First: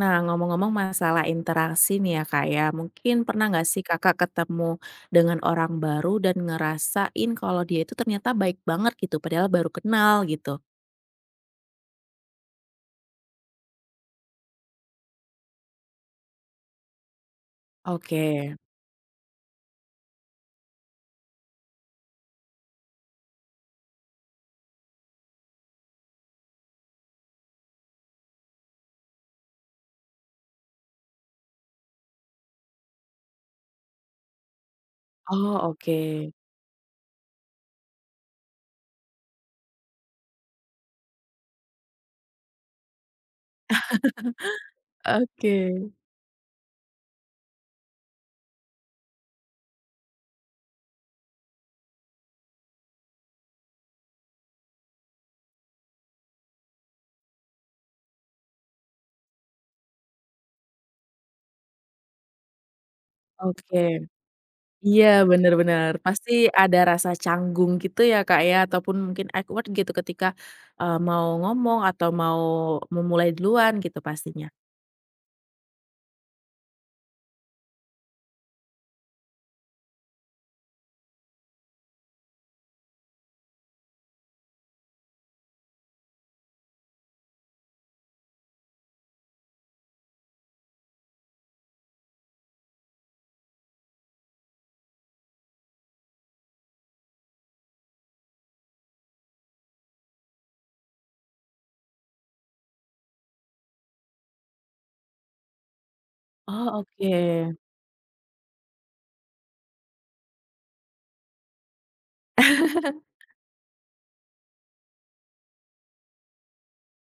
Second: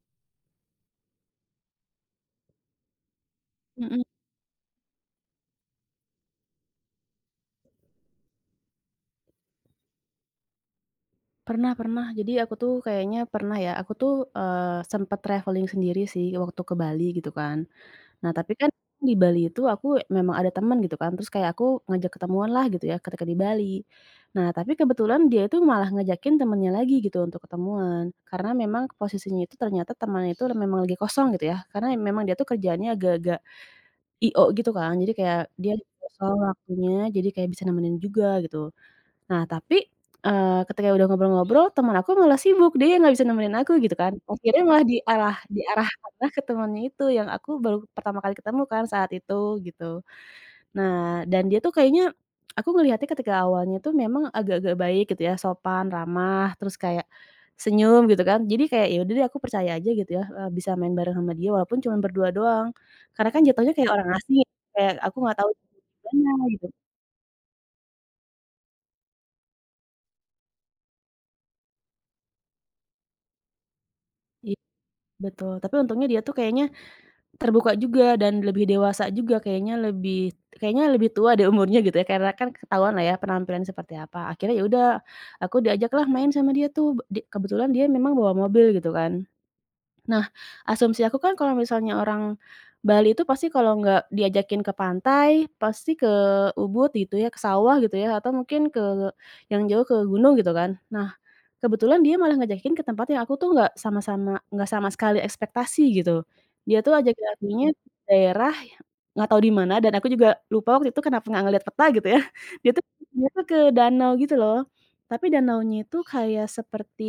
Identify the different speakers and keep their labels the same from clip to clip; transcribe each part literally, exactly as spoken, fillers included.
Speaker 1: Nah, ngomong-ngomong masalah interaksi nih ya, Kak, ya. Mungkin pernah nggak sih
Speaker 2: Mhm,
Speaker 1: Kakak ketemu dengan orang baru dan ngerasain kalau dia itu ternyata baik banget gitu, padahal baru kenal gitu?
Speaker 2: pernah pernah. Jadi aku tuh kayaknya pernah ya, aku tuh, eee, sempet traveling sendiri sih waktu ke Bali gitu kan.
Speaker 1: Oke.
Speaker 2: Nah tapi kan di Bali itu aku memang ada temen gitu kan, terus kayak aku ngajak ketemuan lah gitu ya ketika di Bali. Nah tapi kebetulan dia itu malah ngajakin temennya lagi gitu untuk ketemuan, karena memang posisinya itu ternyata temannya itu memang lagi kosong gitu ya, karena memang dia tuh kerjaannya agak-agak I.O gitu kan, jadi kayak
Speaker 1: Oh,
Speaker 2: dia
Speaker 1: oke.
Speaker 2: kosong waktunya, jadi kayak bisa nemenin juga gitu. Nah, tapi, eee, ketika udah ngobrol-ngobrol, teman aku malah sibuk, dia nggak bisa nemenin aku gitu kan. Akhirnya malah dialah
Speaker 1: Oke
Speaker 2: diarahkanlah ke temannya itu, yang aku baru pertama kali ketemu kan saat itu, gitu. Nah, dan dia tuh kayaknya aku ngelihatnya ketika awalnya tuh memang agak-agak baik gitu ya, sopan, ramah, terus kayak senyum gitu kan. Jadi kayak, ya udah deh aku percaya aja gitu ya, eee, bisa main bareng sama dia walaupun cuman berdua doang. Karena kan jatuhnya kayak orang
Speaker 1: oke.
Speaker 2: asing, ya, kayak
Speaker 1: Iya,
Speaker 2: aku nggak tahu
Speaker 1: bener bener. Pasti
Speaker 2: gimana gitu.
Speaker 1: ada rasa canggung gitu ya, Kak, ya, ataupun mungkin awkward gitu ketika, eee, mau ngomong atau mau memulai duluan gitu pastinya.
Speaker 2: Iya, betul. Tapi untungnya dia tuh kayaknya terbuka juga dan lebih dewasa juga kayaknya lebih kayaknya lebih tua deh umurnya gitu ya karena kan ketahuan lah ya penampilan seperti apa. Akhirnya ya udah aku diajaklah main sama dia tuh di kebetulan dia memang bawa mobil gitu kan. Nah, asumsi aku kan kalau misalnya orang Bali itu pasti kalau nggak diajakin ke pantai, pasti ke Ubud gitu ya, ke sawah gitu ya, atau mungkin ke yang jauh ke gunung gitu kan. Nah, kebetulan dia malah ngajakin ke tempat yang aku tuh nggak sama-sama nggak sama sekali ekspektasi gitu. Dia
Speaker 1: Oh,
Speaker 2: tuh ajakin
Speaker 1: oke.
Speaker 2: akunya Mhm. daerah nggak tahu di mana dan aku juga lupa waktu itu kenapa nggak ngeliat peta gitu ya. Dia tuh dia tuh ke danau gitu loh, tapi danaunya itu kayak seperti,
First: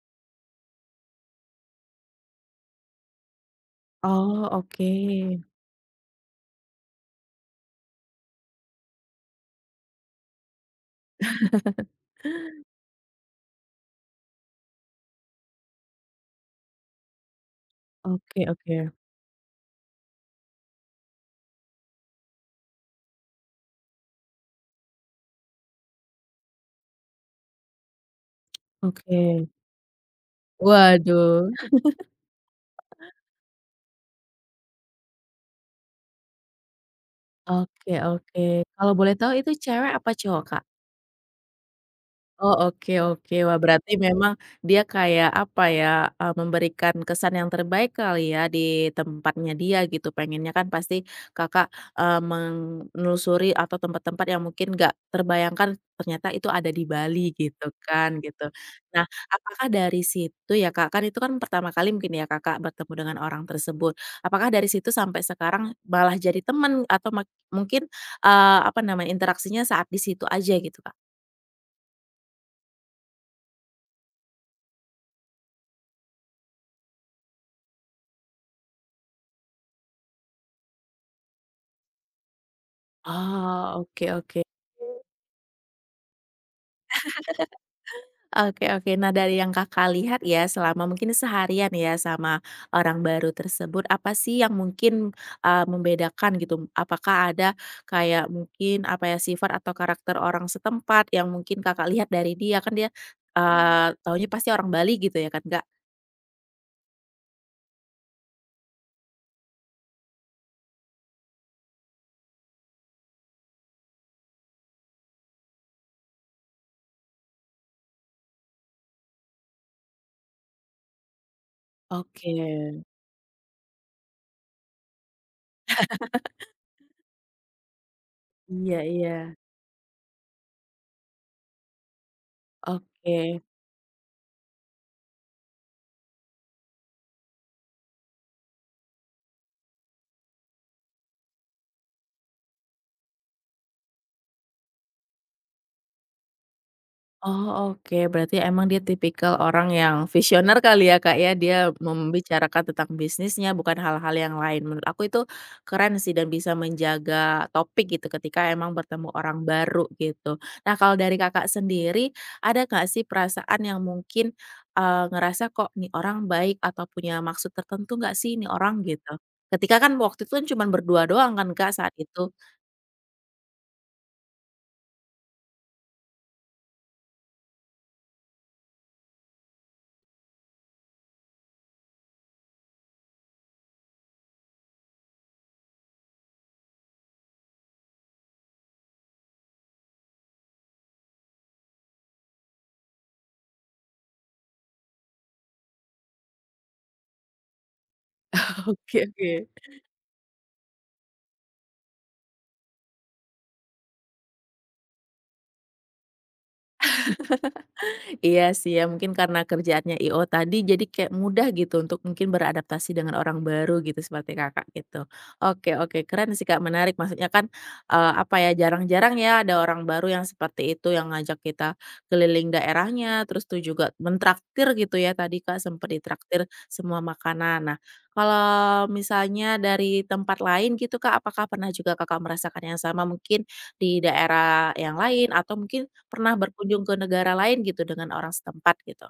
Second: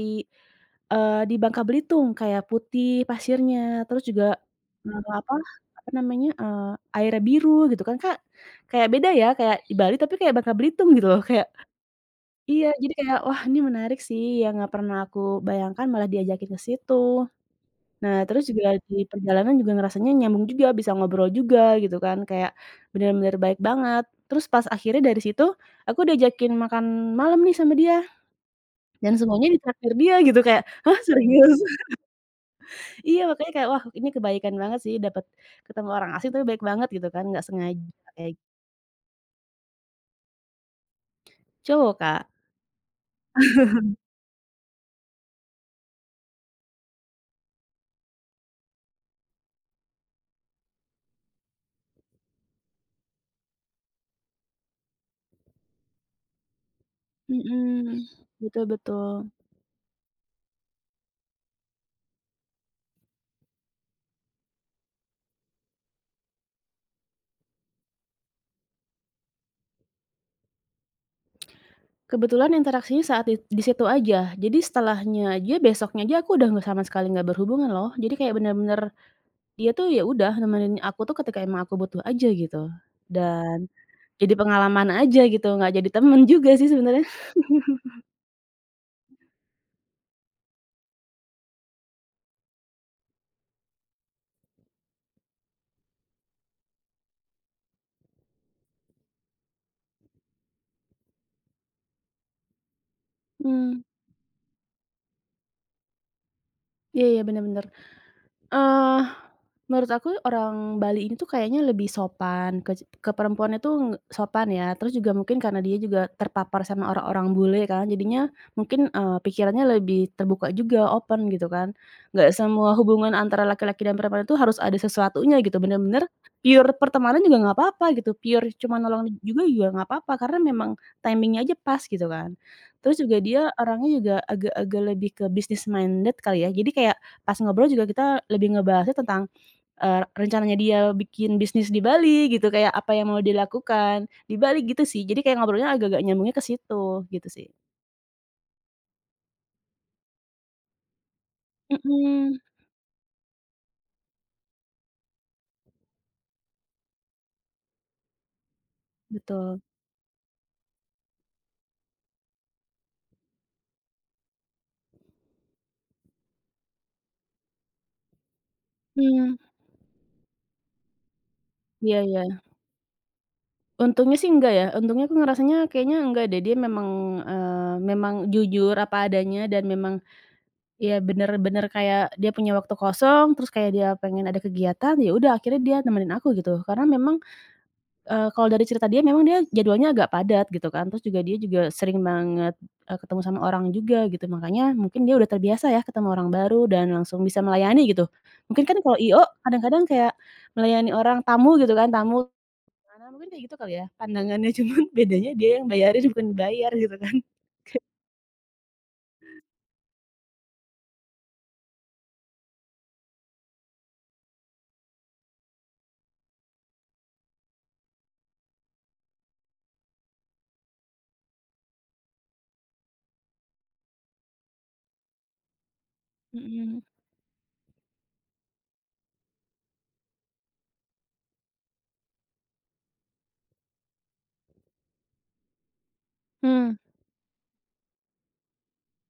Speaker 2: eee, di Bangka Belitung, kayak putih pasirnya, terus juga,
Speaker 1: Oh, oke.
Speaker 2: eee, apa apa namanya, eee, airnya biru gitu kan, Kak. Kayak beda ya, kayak di Bali tapi kayak Bangka Belitung gitu loh, kayak iya, jadi kayak, wah ini menarik sih, yang nggak pernah aku bayangkan malah diajakin ke situ. Nah,
Speaker 1: Oke
Speaker 2: terus juga
Speaker 1: oke
Speaker 2: di perjalanan juga ngerasanya nyambung juga, bisa ngobrol juga gitu kan, kayak bener-bener baik banget. Terus pas akhirnya dari situ, aku diajakin makan malam nih sama dia, dan semuanya
Speaker 1: oke.
Speaker 2: ditraktir dia gitu, kayak, "Hah
Speaker 1: Waduh.
Speaker 2: serius?" Iya, makanya kayak, wah ini kebaikan banget sih dapat ketemu orang asing tapi baik banget gitu kan, nggak sengaja
Speaker 1: Oke
Speaker 2: kayak
Speaker 1: oke. Kalau boleh tahu itu cewek apa cowok, Kak?
Speaker 2: gitu, Kak.
Speaker 1: Oh, oke oke. Wah, berarti memang dia kayak, apa ya, eee, memberikan kesan yang terbaik kali ya di tempatnya dia gitu. Pengennya kan pasti Kakak, eee, menelusuri atau tempat-tempat yang mungkin nggak terbayangkan ternyata itu ada di Bali gitu
Speaker 2: Mhm,
Speaker 1: kan, gitu.
Speaker 2: betul
Speaker 1: Nah,
Speaker 2: betul.
Speaker 1: apakah dari situ ya Kak, kan itu kan pertama kali mungkin ya Kakak bertemu dengan orang tersebut. Apakah dari situ sampai sekarang malah jadi teman atau mak mungkin, eee, apa namanya, interaksinya saat di situ aja gitu, Kak?
Speaker 2: Kebetulan interaksinya saat it di situ aja. Jadi setelahnya aja, besoknya aja aku udah nggak sama sekali nggak berhubungan loh. Jadi kayak bener-bener dia tuh ya udah nemenin aku tuh ketika emang aku butuh aja gitu. Dan
Speaker 1: Oh, oke
Speaker 2: jadi
Speaker 1: oke.
Speaker 2: pengalaman aja gitu, nggak jadi temen juga sih sebenarnya.
Speaker 1: Oke oke. Nah, dari yang Kakak lihat ya, selama mungkin seharian ya sama orang baru tersebut, apa sih yang mungkin, eee, membedakan gitu? Apakah ada kayak mungkin, apa ya, sifat atau karakter orang setempat yang mungkin Kakak lihat dari dia? Kan dia,
Speaker 2: Mmm,
Speaker 1: eee, taunya pasti orang Bali gitu ya kan, Kak?
Speaker 2: iya iya, bener bener. Eee, Menurut aku orang Bali ini tuh kayaknya lebih sopan, kec ke perempuannya tuh ng sopan ya, terus juga mungkin karena dia juga terpapar sama orang-orang bule kan, jadinya mungkin, eee, pikirannya lebih terbuka juga, open gitu kan. Nggak
Speaker 1: Oke.
Speaker 2: semua hubungan antara laki-laki dan perempuan itu harus ada sesuatunya gitu, bener-bener pure pertemanan juga nggak apa-apa gitu, pure
Speaker 1: Iya
Speaker 2: cuma nolong
Speaker 1: iya.
Speaker 2: juga juga nggak apa-apa, karena memang timingnya aja pas gitu kan. Terus juga dia
Speaker 1: Oke.
Speaker 2: orangnya juga agak-agak lebih ke business minded kali ya, jadi kayak pas ngobrol juga kita lebih ngebahasnya tentang, eee, rencananya dia bikin bisnis di Bali gitu, kayak apa yang mau dilakukan di Bali gitu sih. Jadi kayak ngobrolnya agak-agak nyambungnya ke situ, gitu sih.
Speaker 1: Oh, oke. Berarti emang dia tipikal orang yang visioner kali ya, Kak, ya. Dia
Speaker 2: Mhm,
Speaker 1: membicarakan tentang bisnisnya, bukan hal-hal yang lain. Menurut aku itu keren sih dan bisa menjaga topik gitu ketika emang bertemu orang
Speaker 2: betul.
Speaker 1: baru gitu. Nah, kalau dari Kakak sendiri, ada nggak sih perasaan yang mungkin eee, ngerasa kok nih orang baik atau punya maksud tertentu nggak sih nih orang gitu?
Speaker 2: Mmm,
Speaker 1: Ketika kan waktu itu kan cuma berdua doang kan, Kak, saat
Speaker 2: iya
Speaker 1: itu?
Speaker 2: iya. Untungnya sih enggak ya, untungnya aku ngerasanya kayaknya enggak deh, dia memang, eee, memang jujur apa adanya dan memang ya bener-bener kayak dia punya waktu kosong, terus kayak dia pengen ada kegiatan, ya udah akhirnya dia nemenin aku gitu. Karena memang Eee, kalau dari cerita dia memang dia jadwalnya agak padat gitu kan, terus juga dia juga sering banget, eee, ketemu sama orang juga gitu, makanya mungkin dia udah terbiasa ya ketemu orang baru dan langsung bisa melayani gitu. Mungkin kan
Speaker 1: Oke
Speaker 2: kalau I.O
Speaker 1: oke.
Speaker 2: kadang-kadang kayak melayani orang tamu gitu kan, tamu mana mungkin kayak gitu kali ya pandangannya, cuman bedanya dia yang bayarin bukan dibayar gitu kan.
Speaker 1: Iya sih ya, mungkin karena kerjaannya i o tadi jadi kayak mudah gitu untuk mungkin beradaptasi dengan orang baru gitu seperti Kakak gitu. Oke oke, keren sih Kak, menarik. Maksudnya kan, eee, apa ya, jarang-jarang ya ada orang baru yang seperti itu yang ngajak kita keliling daerahnya, terus tuh juga mentraktir gitu ya tadi Kak, sempat ditraktir
Speaker 2: Mhm.
Speaker 1: semua makanan. Nah, kalau misalnya dari tempat lain gitu Kak, apakah pernah juga Kakak merasakan yang sama mungkin di daerah yang lain atau mungkin pernah
Speaker 2: Mmm.
Speaker 1: berkunjung ke negara lain gitu dengan orang setempat gitu?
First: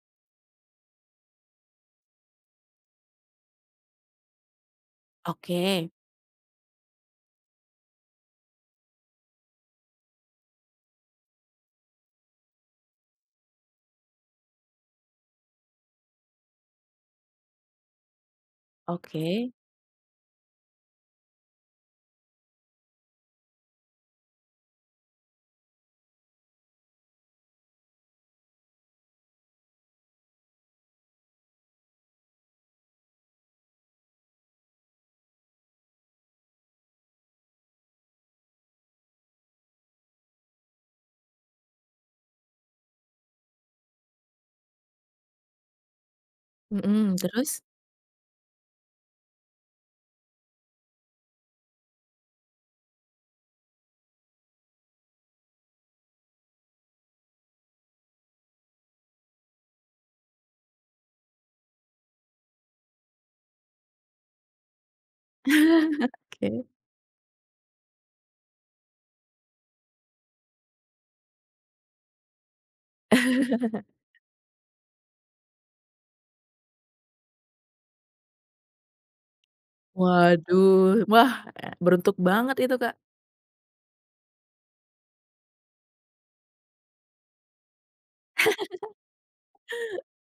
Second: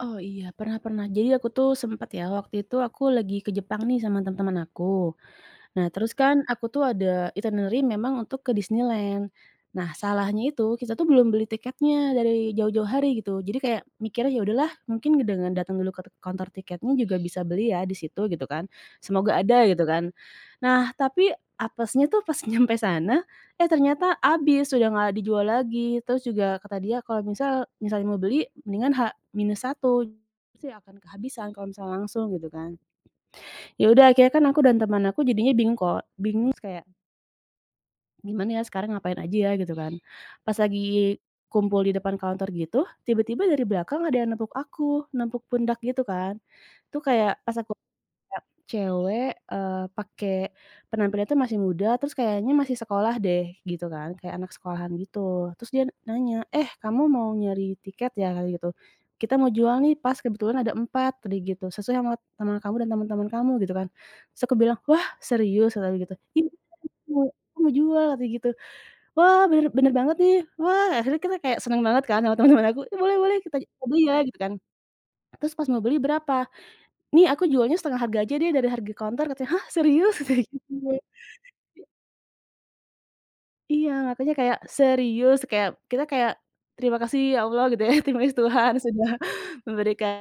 Speaker 2: Oh iya, pernah pernah. Jadi aku tuh sempet ya, waktu itu aku lagi ke Jepang nih sama teman-teman aku.
Speaker 1: Oke
Speaker 2: Nah, terus kan aku tuh ada itinerary memang untuk ke Disneyland. Nah, salahnya itu kita tuh belum beli tiketnya dari jauh-jauh hari gitu. Jadi kayak mikirnya ya udahlah, mungkin dengan datang dulu ke kantor tiketnya juga bisa beli ya di situ gitu kan. Semoga
Speaker 1: oke,
Speaker 2: ada gitu kan. Nah, tapi apesnya tuh pas nyampe sana, eh ternyata habis, sudah nggak dijual lagi. Terus juga kata dia kalau misal misalnya mau beli mendingan H minus satu sih akan kehabisan kalau misalnya langsung gitu kan. Ya udah akhirnya kan aku dan teman aku jadinya bingung kok bingung terus kayak, "Gimana ya sekarang ngapain aja ya?" Gitu kan. Pas lagi kumpul di depan kantor gitu, tiba-tiba dari belakang ada yang nempuk aku, nempuk pundak gitu kan. Tuh
Speaker 1: mhm,
Speaker 2: kayak pas
Speaker 1: terus?
Speaker 2: aku kayak cewek, eee, pakai penampilannya tuh masih muda, terus kayaknya masih sekolah deh, gitu kan, kayak anak sekolahan gitu. Terus dia nanya, "Eh, kamu mau nyari tiket ya?" Katanya gitu. "Kita mau jual nih, pas kebetulan ada empat tadi gitu, sesuai sama sama kamu dan teman-teman kamu," gitu kan. Terus aku bilang, "Wah, serius?" Kata dia gitu. "Iya,
Speaker 1: Oke.
Speaker 2: aku mau aku mau jual," katanya gitu. "Wah, bener bener banget nih. Wah." Akhirnya kita kayak seneng banget kan sama teman-teman aku, "Ih, boleh boleh, kita kita beli ya," gitu kan. Terus pas mau beli, "Berapa? Nih aku jualnya setengah harga aja deh dari harga konter," katanya, "Hah serius?" Katanya gitu.
Speaker 1: Waduh, wah, eee, beruntuk banget itu, Kak.
Speaker 2: Iya makanya kayak serius kayak kita kayak terima kasih ya Allah gitu ya, terima kasih Tuhan sudah memberikan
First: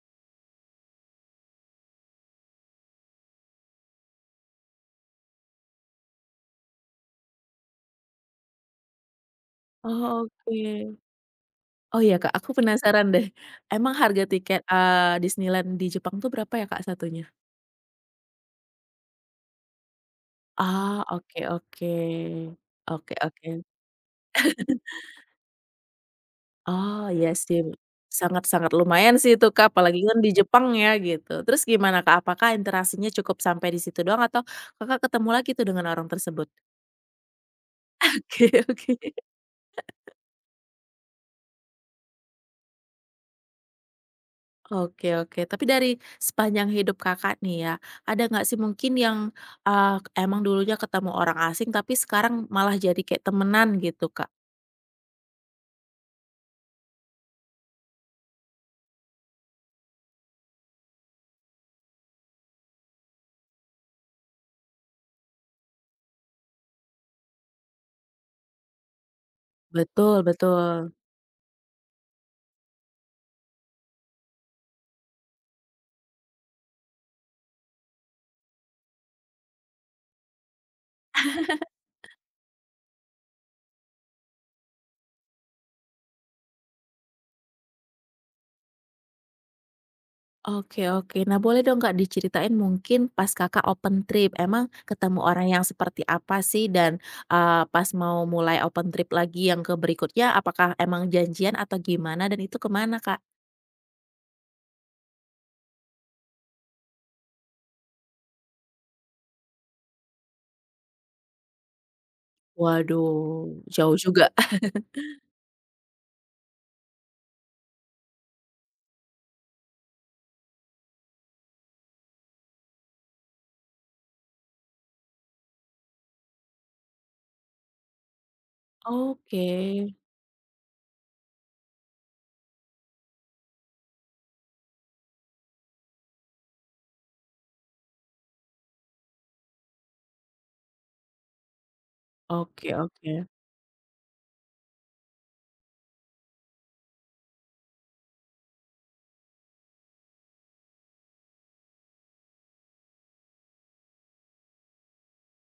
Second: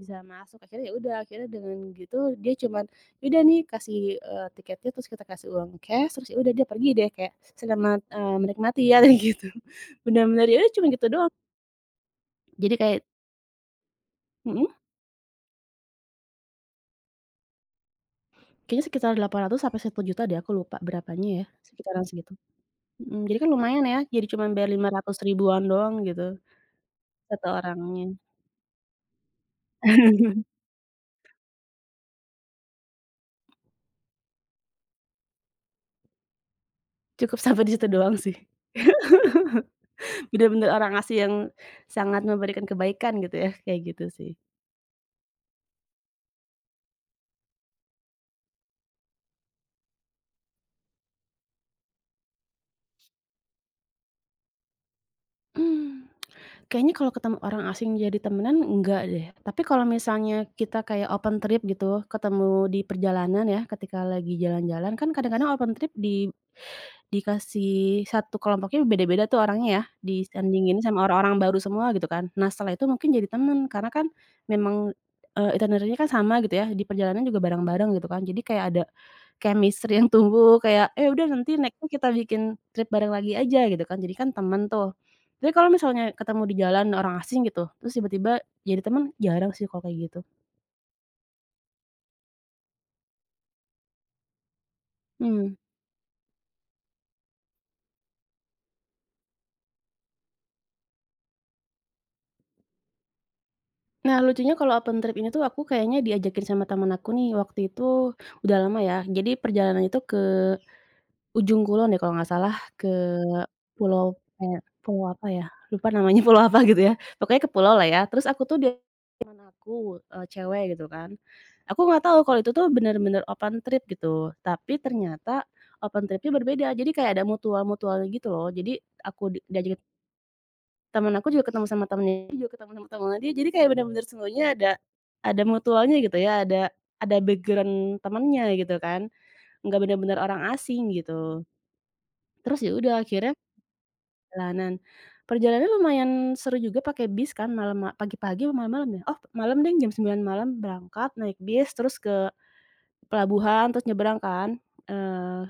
Speaker 2: bisa masuk. Akhirnya ya udah, akhirnya dengan gitu dia cuman, "Ya udah nih kasih, eee, tiketnya," terus kita kasih uang cash, terus ya udah dia pergi deh kayak, "Selamat, eee, menikmati ya," katanya gitu.
Speaker 1: Oh,
Speaker 2: Bener-bener ya udah cuman
Speaker 1: oke.
Speaker 2: gitu doang.
Speaker 1: Oh iya, Kak, aku
Speaker 2: Jadi kayak
Speaker 1: penasaran deh, emang harga tiket,
Speaker 2: mhm,
Speaker 1: eee, Disneyland di Jepang tuh berapa ya, Kak, satunya?
Speaker 2: kayaknya sekitar delapan ratus sampai satu juta deh aku lupa
Speaker 1: Ah,
Speaker 2: berapanya
Speaker 1: oke
Speaker 2: ya,
Speaker 1: oke.
Speaker 2: sekitaran segitu.
Speaker 1: Oke
Speaker 2: Mhm, jadi kan
Speaker 1: oke.
Speaker 2: lumayan ya, jadi cuman bayar lima ratus ribu-an doang gitu,
Speaker 1: Oh, iya
Speaker 2: satu
Speaker 1: sih,
Speaker 2: orangnya.
Speaker 1: sangat-sangat lumayan sih itu, Kak, apalagi kan di Jepang ya, gitu. Terus gimana, Kak, apakah interaksinya cukup sampai di situ doang atau Kakak ketemu lagi tuh dengan orang tersebut?
Speaker 2: Cukup sampai di situ doang sih.
Speaker 1: Oke oke.
Speaker 2: Bener-bener orang asli yang sangat memberikan kebaikan gitu ya, kayak gitu sih.
Speaker 1: Oke oke, tapi dari sepanjang hidup Kakak nih ya, ada nggak sih mungkin yang, eee, emang dulunya ketemu orang asing tapi sekarang malah jadi kayak temenan gitu, Kak?
Speaker 2: Mmm, kayaknya kalau ketemu orang asing jadi temenan enggak deh, tapi kalau misalnya kita kayak open trip gitu, ketemu di perjalanan ya, ketika lagi jalan-jalan, kan kadang-kadang open trip di dikasih satu kelompoknya beda-beda tuh orangnya ya,
Speaker 1: Betul
Speaker 2: disandingin
Speaker 1: betul.
Speaker 2: sama orang-orang baru semua gitu kan. Nah setelah itu mungkin jadi temen karena kan memang, eee, itinerary-nya kan sama gitu ya, di perjalanan juga bareng-bareng gitu kan. Jadi kayak ada chemistry yang tumbuh kayak, "Eh udah nanti next-nya kita bikin trip bareng lagi aja," gitu kan. Jadi kan temen tuh. Tapi kalau misalnya ketemu di jalan orang asing gitu, terus tiba-tiba jadi temen, jarang sih kalau kayak gitu.
Speaker 1: Oke oke. Nah, boleh dong Kak diceritain mungkin pas Kakak open trip, emang ketemu orang
Speaker 2: Mhm.
Speaker 1: yang seperti apa sih? Dan, eee, pas mau mulai open trip lagi yang ke berikutnya, apakah emang janjian atau gimana dan itu kemana Kak?
Speaker 2: Nah, lucunya kalau open trip ini tuh aku kayaknya diajakin sama temen aku nih, waktu itu udah lama ya. Jadi perjalanan itu ke Ujung Kulon deh kalau nggak salah, ke
Speaker 1: Waduh, jauh
Speaker 2: pulau
Speaker 1: juga.
Speaker 2: kayak pulau apa ya, lupa namanya pulau apa gitu ya. Pokoknya ke pulau lah ya. Terus aku tuh dia teman aku, eee, cewek gitu kan. Aku nggak tahu kalau itu tuh bener-bener open trip gitu, tapi ternyata open tripnya berbeda. Jadi kayak ada mutual-mutualnya gitu loh. Jadi aku di
Speaker 1: Oke.
Speaker 2: diajakin. Temen aku juga ketemu sama temennya dia juga ketemu sama temennya dia, jadi kayak bener-bener semuanya ada ada mutualnya gitu ya, ada ada background temennya gitu kan, nggak bener-bener orang asing gitu. Terus
Speaker 1: Oke
Speaker 2: ya udah
Speaker 1: oke.
Speaker 2: akhirnya jalanan, perjalanannya lumayan seru juga pakai bis kan malam pagi-pagi apa malam-malam ya? Oh malam deh jam sembilan malam berangkat naik bis terus ke pelabuhan terus nyebrang kan, eee,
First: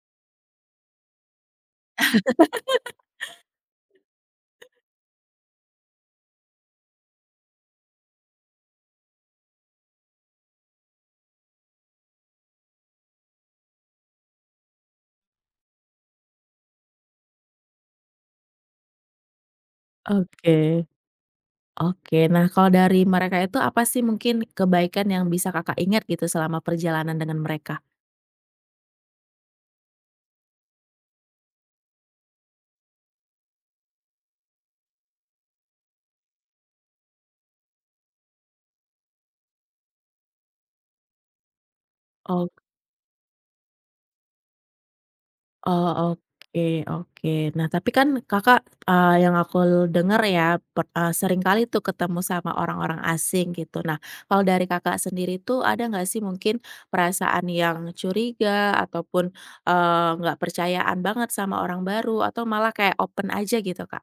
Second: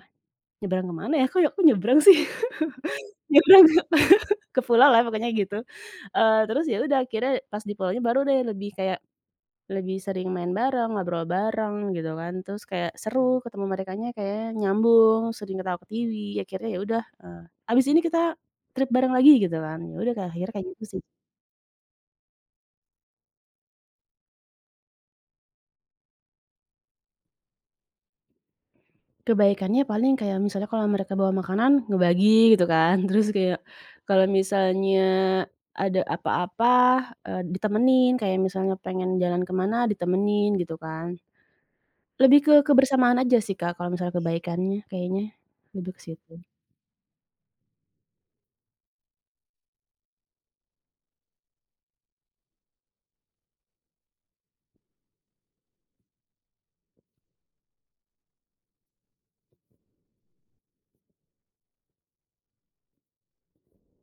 Speaker 2: nyebrang ke mana ya? Kok aku nyebrang sih? Nyebrang ke pulau lah pokoknya gitu, eee, terus ya udah akhirnya pas di pulaunya baru deh lebih kayak lebih sering main bareng, ngobrol bareng gitu kan, terus kayak seru ketemu merekanya kayak nyambung, sering ketawa ke ketiwi, akhirnya ya udah, eee, "Abis ini kita trip bareng lagi," gitu kan. Ya udah kayak akhirnya kayak gitu
Speaker 1: Oke.
Speaker 2: sih.
Speaker 1: Oke. Nah, kalau dari mereka itu apa sih mungkin kebaikan yang bisa Kakak ingat gitu selama perjalanan dengan mereka?
Speaker 2: Kebaikannya paling kayak misalnya kalau mereka bawa makanan, ngebagi gitu kan, terus kayak kalau misalnya ada apa-apa, eee, ditemenin, kayak misalnya pengen jalan ke mana ditemenin gitu kan. Lebih ke kebersamaan aja sih, Kak, kalau misalnya kebaikannya kayaknya,
Speaker 1: Oh,
Speaker 2: lebih ke situ.
Speaker 1: oke oke. Nah, tapi kan Kakak, eee, yang aku dengar ya, per eee, seringkali tuh ketemu sama orang-orang asing gitu. Nah, kalau dari Kakak sendiri tuh ada nggak sih mungkin perasaan yang curiga ataupun, eee, nggak percayaan banget sama orang baru atau malah kayak open aja gitu, Kak?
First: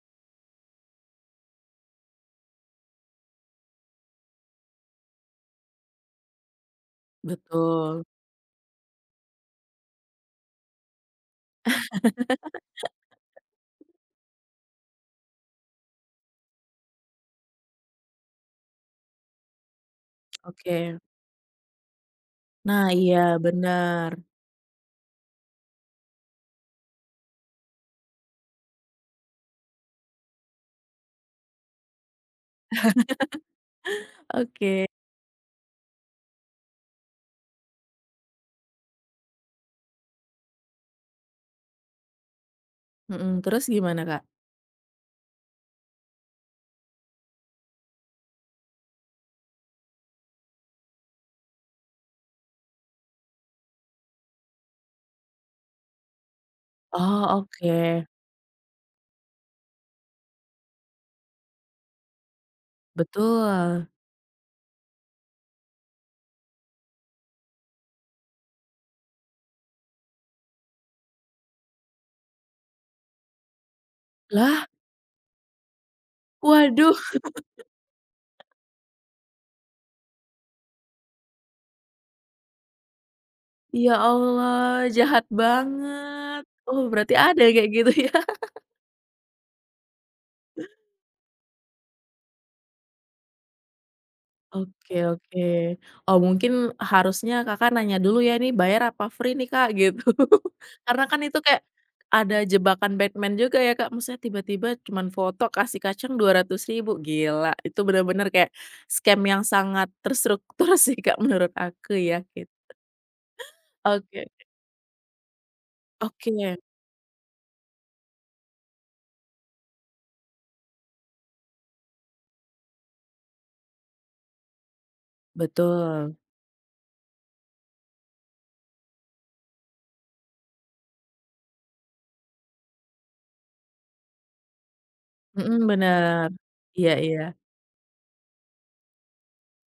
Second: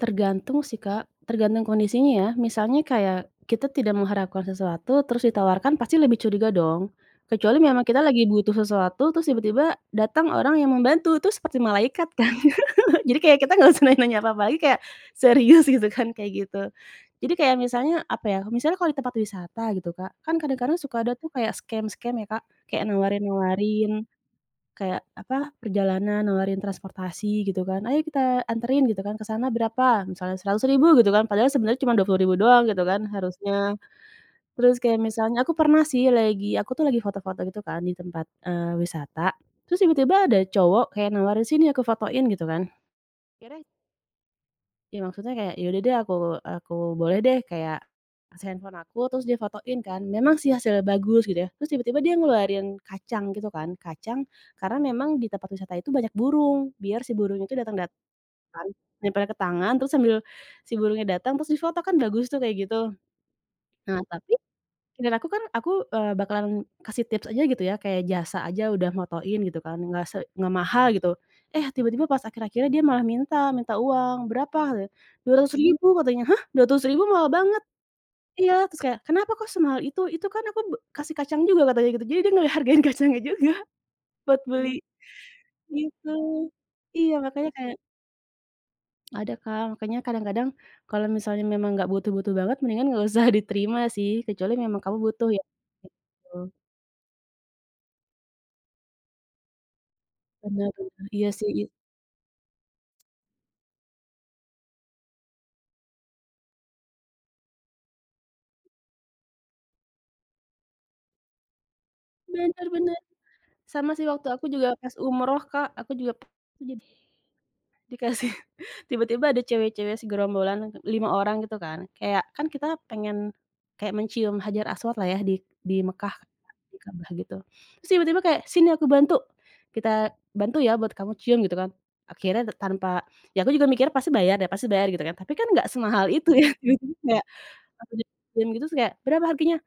Speaker 2: Tergantung sih, Kak, tergantung kondisinya ya. Misalnya kayak kita tidak mengharapkan sesuatu terus ditawarkan pasti lebih curiga dong. Kecuali memang kita
Speaker 1: Betul,
Speaker 2: lagi butuh sesuatu terus tiba-tiba datang orang yang membantu, itu seperti malaikat kan. Jadi kayak kita nggak usah nanya apa-apa lagi kayak serius gitu kan, kayak gitu. Jadi kayak misalnya apa ya, misalnya kalau di tempat wisata gitu, Kak, kan kadang-kadang
Speaker 1: oke.
Speaker 2: suka ada tuh kayak scam-scam ya, Kak, kayak
Speaker 1: Nah, iya
Speaker 2: nawarin-nawarin
Speaker 1: benar.
Speaker 2: kayak, apa, perjalanan nawarin transportasi gitu kan, "Ayo kita anterin," gitu kan, "ke sana berapa?" Misalnya seratus ribu gitu kan, padahal sebenarnya cuma dua puluh ribu doang gitu kan harusnya. Terus
Speaker 1: Oke,
Speaker 2: kayak misalnya aku pernah sih lagi aku tuh lagi foto-foto gitu kan di tempat, eee, wisata, terus tiba-tiba ada cowok kayak nawarin, "Sini aku fotoin," gitu kan.
Speaker 1: mhm,
Speaker 2: kira
Speaker 1: terus gimana, Kak?
Speaker 2: Ya maksudnya kayak, ya udah deh aku aku boleh deh kayak kasih handphone aku, terus dia fotoin kan, memang sih hasilnya bagus gitu ya, terus tiba-tiba dia ngeluarin kacang gitu kan, kacang karena memang di tempat wisata itu banyak burung, biar si
Speaker 1: Oh,
Speaker 2: burung itu
Speaker 1: oke,
Speaker 2: datang-datang, nempel ke tangan, terus sambil si burungnya datang, terus difoto kan bagus tuh kayak gitu.
Speaker 1: betul.
Speaker 2: Nah tapi dan aku kan aku, eee, bakalan kasih tips aja gitu ya, kayak jasa aja udah motoin gitu kan, nggak se nggak mahal gitu. Eh, tiba-tiba pas akhir-akhirnya dia malah minta minta uang, "Berapa?"
Speaker 1: Lah,
Speaker 2: Dua ratus ribu katanya. "Hah, dua ratus
Speaker 1: waduh!
Speaker 2: ribu mahal banget?" "Iya." Terus kayak, "Kenapa kok semahal itu? Itu kan aku be kasih kacang juga," katanya gitu. Jadi dia ngehargain kacangnya juga
Speaker 1: Ya
Speaker 2: buat beli
Speaker 1: Allah, jahat
Speaker 2: gitu.
Speaker 1: banget. Oh,
Speaker 2: Iya,
Speaker 1: berarti ada
Speaker 2: makanya
Speaker 1: yang kayak
Speaker 2: kayak
Speaker 1: gitu ya?
Speaker 2: ada, Kak, makanya kadang-kadang kalau misalnya memang nggak butuh-butuh banget mendingan nggak usah diterima sih, kecuali memang
Speaker 1: Oke
Speaker 2: kamu butuh
Speaker 1: oke.
Speaker 2: ya,
Speaker 1: Oh,
Speaker 2: gitu.
Speaker 1: mungkin harusnya Kakak nanya dulu ya, "Ini bayar apa free nih, Kak?" Gitu.
Speaker 2: Bener
Speaker 1: Karena
Speaker 2: bener,
Speaker 1: kan
Speaker 2: iya
Speaker 1: itu
Speaker 2: sih i
Speaker 1: kayak ada jebakan Batman juga ya, Kak, maksudnya tiba-tiba cuman foto kasih kacang dua ratus ribu gila. Itu benar-benar kayak scam yang sangat terstruktur sih, Kak, menurut aku ya gitu.
Speaker 2: bener bener, sama sih
Speaker 1: Oke
Speaker 2: waktu aku juga pas umroh, Kak, aku juga
Speaker 1: oke,
Speaker 2: jadi dikasih tiba-tiba ada cewek-cewek segerombolan lima orang gitu kan, kayak kan kita pengen kayak mencium Hajar Aswad lah ya di di Mekkah,
Speaker 1: betul.
Speaker 2: di Ka'bah gitu. Terus tiba-tiba kayak, "Sini aku bantu, kita bantu ya buat kamu cium," gitu kan. Akhirnya t tanpa ya aku juga mikir pasti bayar deh, pasti bayar gitu kan, tapi kan
Speaker 1: Mhm,
Speaker 2: nggak semahal
Speaker 1: bener.
Speaker 2: itu ya,
Speaker 1: Iya
Speaker 2: tiba-tiba
Speaker 1: iya.
Speaker 2: kayak langsung dicium gitu terus kayak, "Berapa harganya?"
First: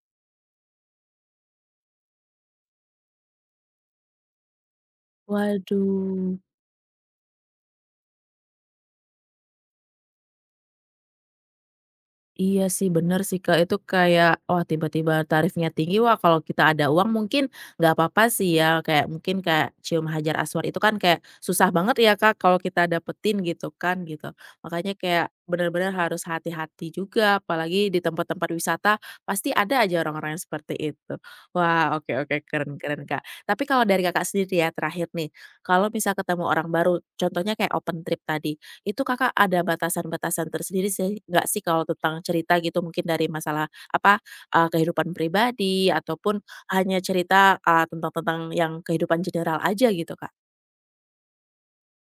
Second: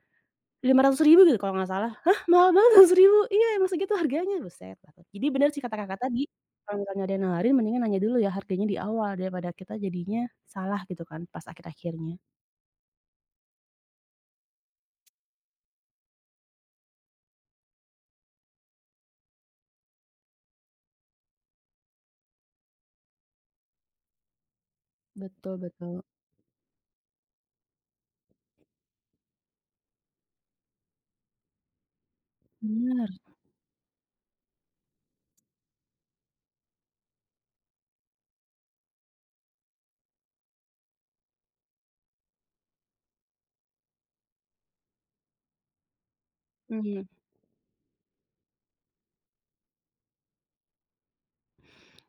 Speaker 2: Lima ratus ribu gitu kalau nggak salah. "Hah, mahal banget seratus ribu?" "Iya, emang segitu harganya." Buset dah. Jadi bener sih kata Kakak tadi,
Speaker 1: Waduh.
Speaker 2: kalau misalnya ada yang nawarin mendingan nanya dulu ya harganya di awal daripada kita jadinya salah gitu kan pas akhir-akhirnya.
Speaker 1: Iya sih bener sih Kak, itu kayak wah tiba-tiba tarifnya tinggi, wah kalau kita ada uang mungkin nggak apa-apa sih ya, kayak mungkin kayak cium hajar aswad itu kan kayak susah banget ya Kak kalau kita dapetin gitu kan gitu. Makanya kayak
Speaker 2: Betul
Speaker 1: benar-benar
Speaker 2: betul.
Speaker 1: harus hati-hati juga apalagi di tempat-tempat wisata pasti ada aja orang-orang yang seperti itu. Wah oke oke keren keren
Speaker 2: Bener,
Speaker 1: Kak. Tapi kalau dari Kakak sendiri ya terakhir nih, kalau misal ketemu orang baru contohnya kayak open trip tadi, itu Kakak ada batasan-batasan tersendiri sih nggak sih kalau tentang cerita gitu mungkin dari masalah apa, eee, kehidupan pribadi ataupun hanya
Speaker 2: mhm.
Speaker 1: cerita, eee, tentang tentang yang kehidupan general aja gitu, Kak?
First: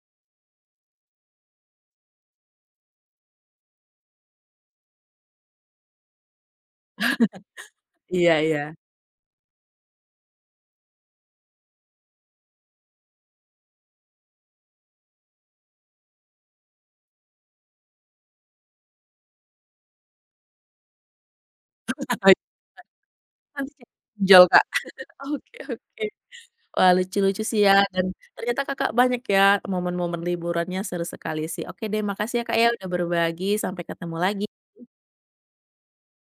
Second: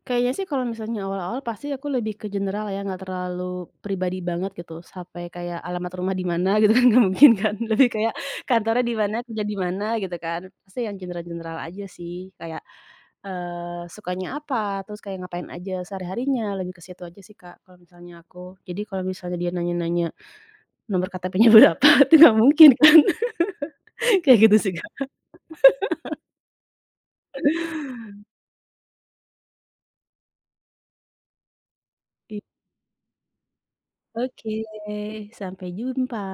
Speaker 2: Kayaknya sih kalau misalnya awal-awal pasti aku lebih ke general ya, nggak terlalu pribadi banget gitu, sampai kayak alamat rumah di mana gitu kan nggak mungkin kan, lebih kayak
Speaker 1: Iya iya.
Speaker 2: kantornya di mana, kerja di mana gitu kan. Pasti yang general-general aja sih, kayak, eee, sukanya apa, terus kayak ngapain aja sehari-harinya, lebih ke situ aja sih, Kak, kalau misalnya aku. Jadi kalau misalnya dia nanya-nanya nomor K T P-nya berapa, itu nggak mungkin kan,
Speaker 1: Nanti kayak
Speaker 2: kayak
Speaker 1: pinjol,
Speaker 2: gitu
Speaker 1: Kak.
Speaker 2: sih, Kak.
Speaker 1: Oke oke. Wah, lucu-lucu sih ya dan ternyata Kakak banyak ya momen-momen liburannya seru sekali sih. Oke deh makasih ya, Kak, ya udah berbagi, sampai ketemu
Speaker 2: Oke,
Speaker 1: lagi.
Speaker 2: sampai jumpa.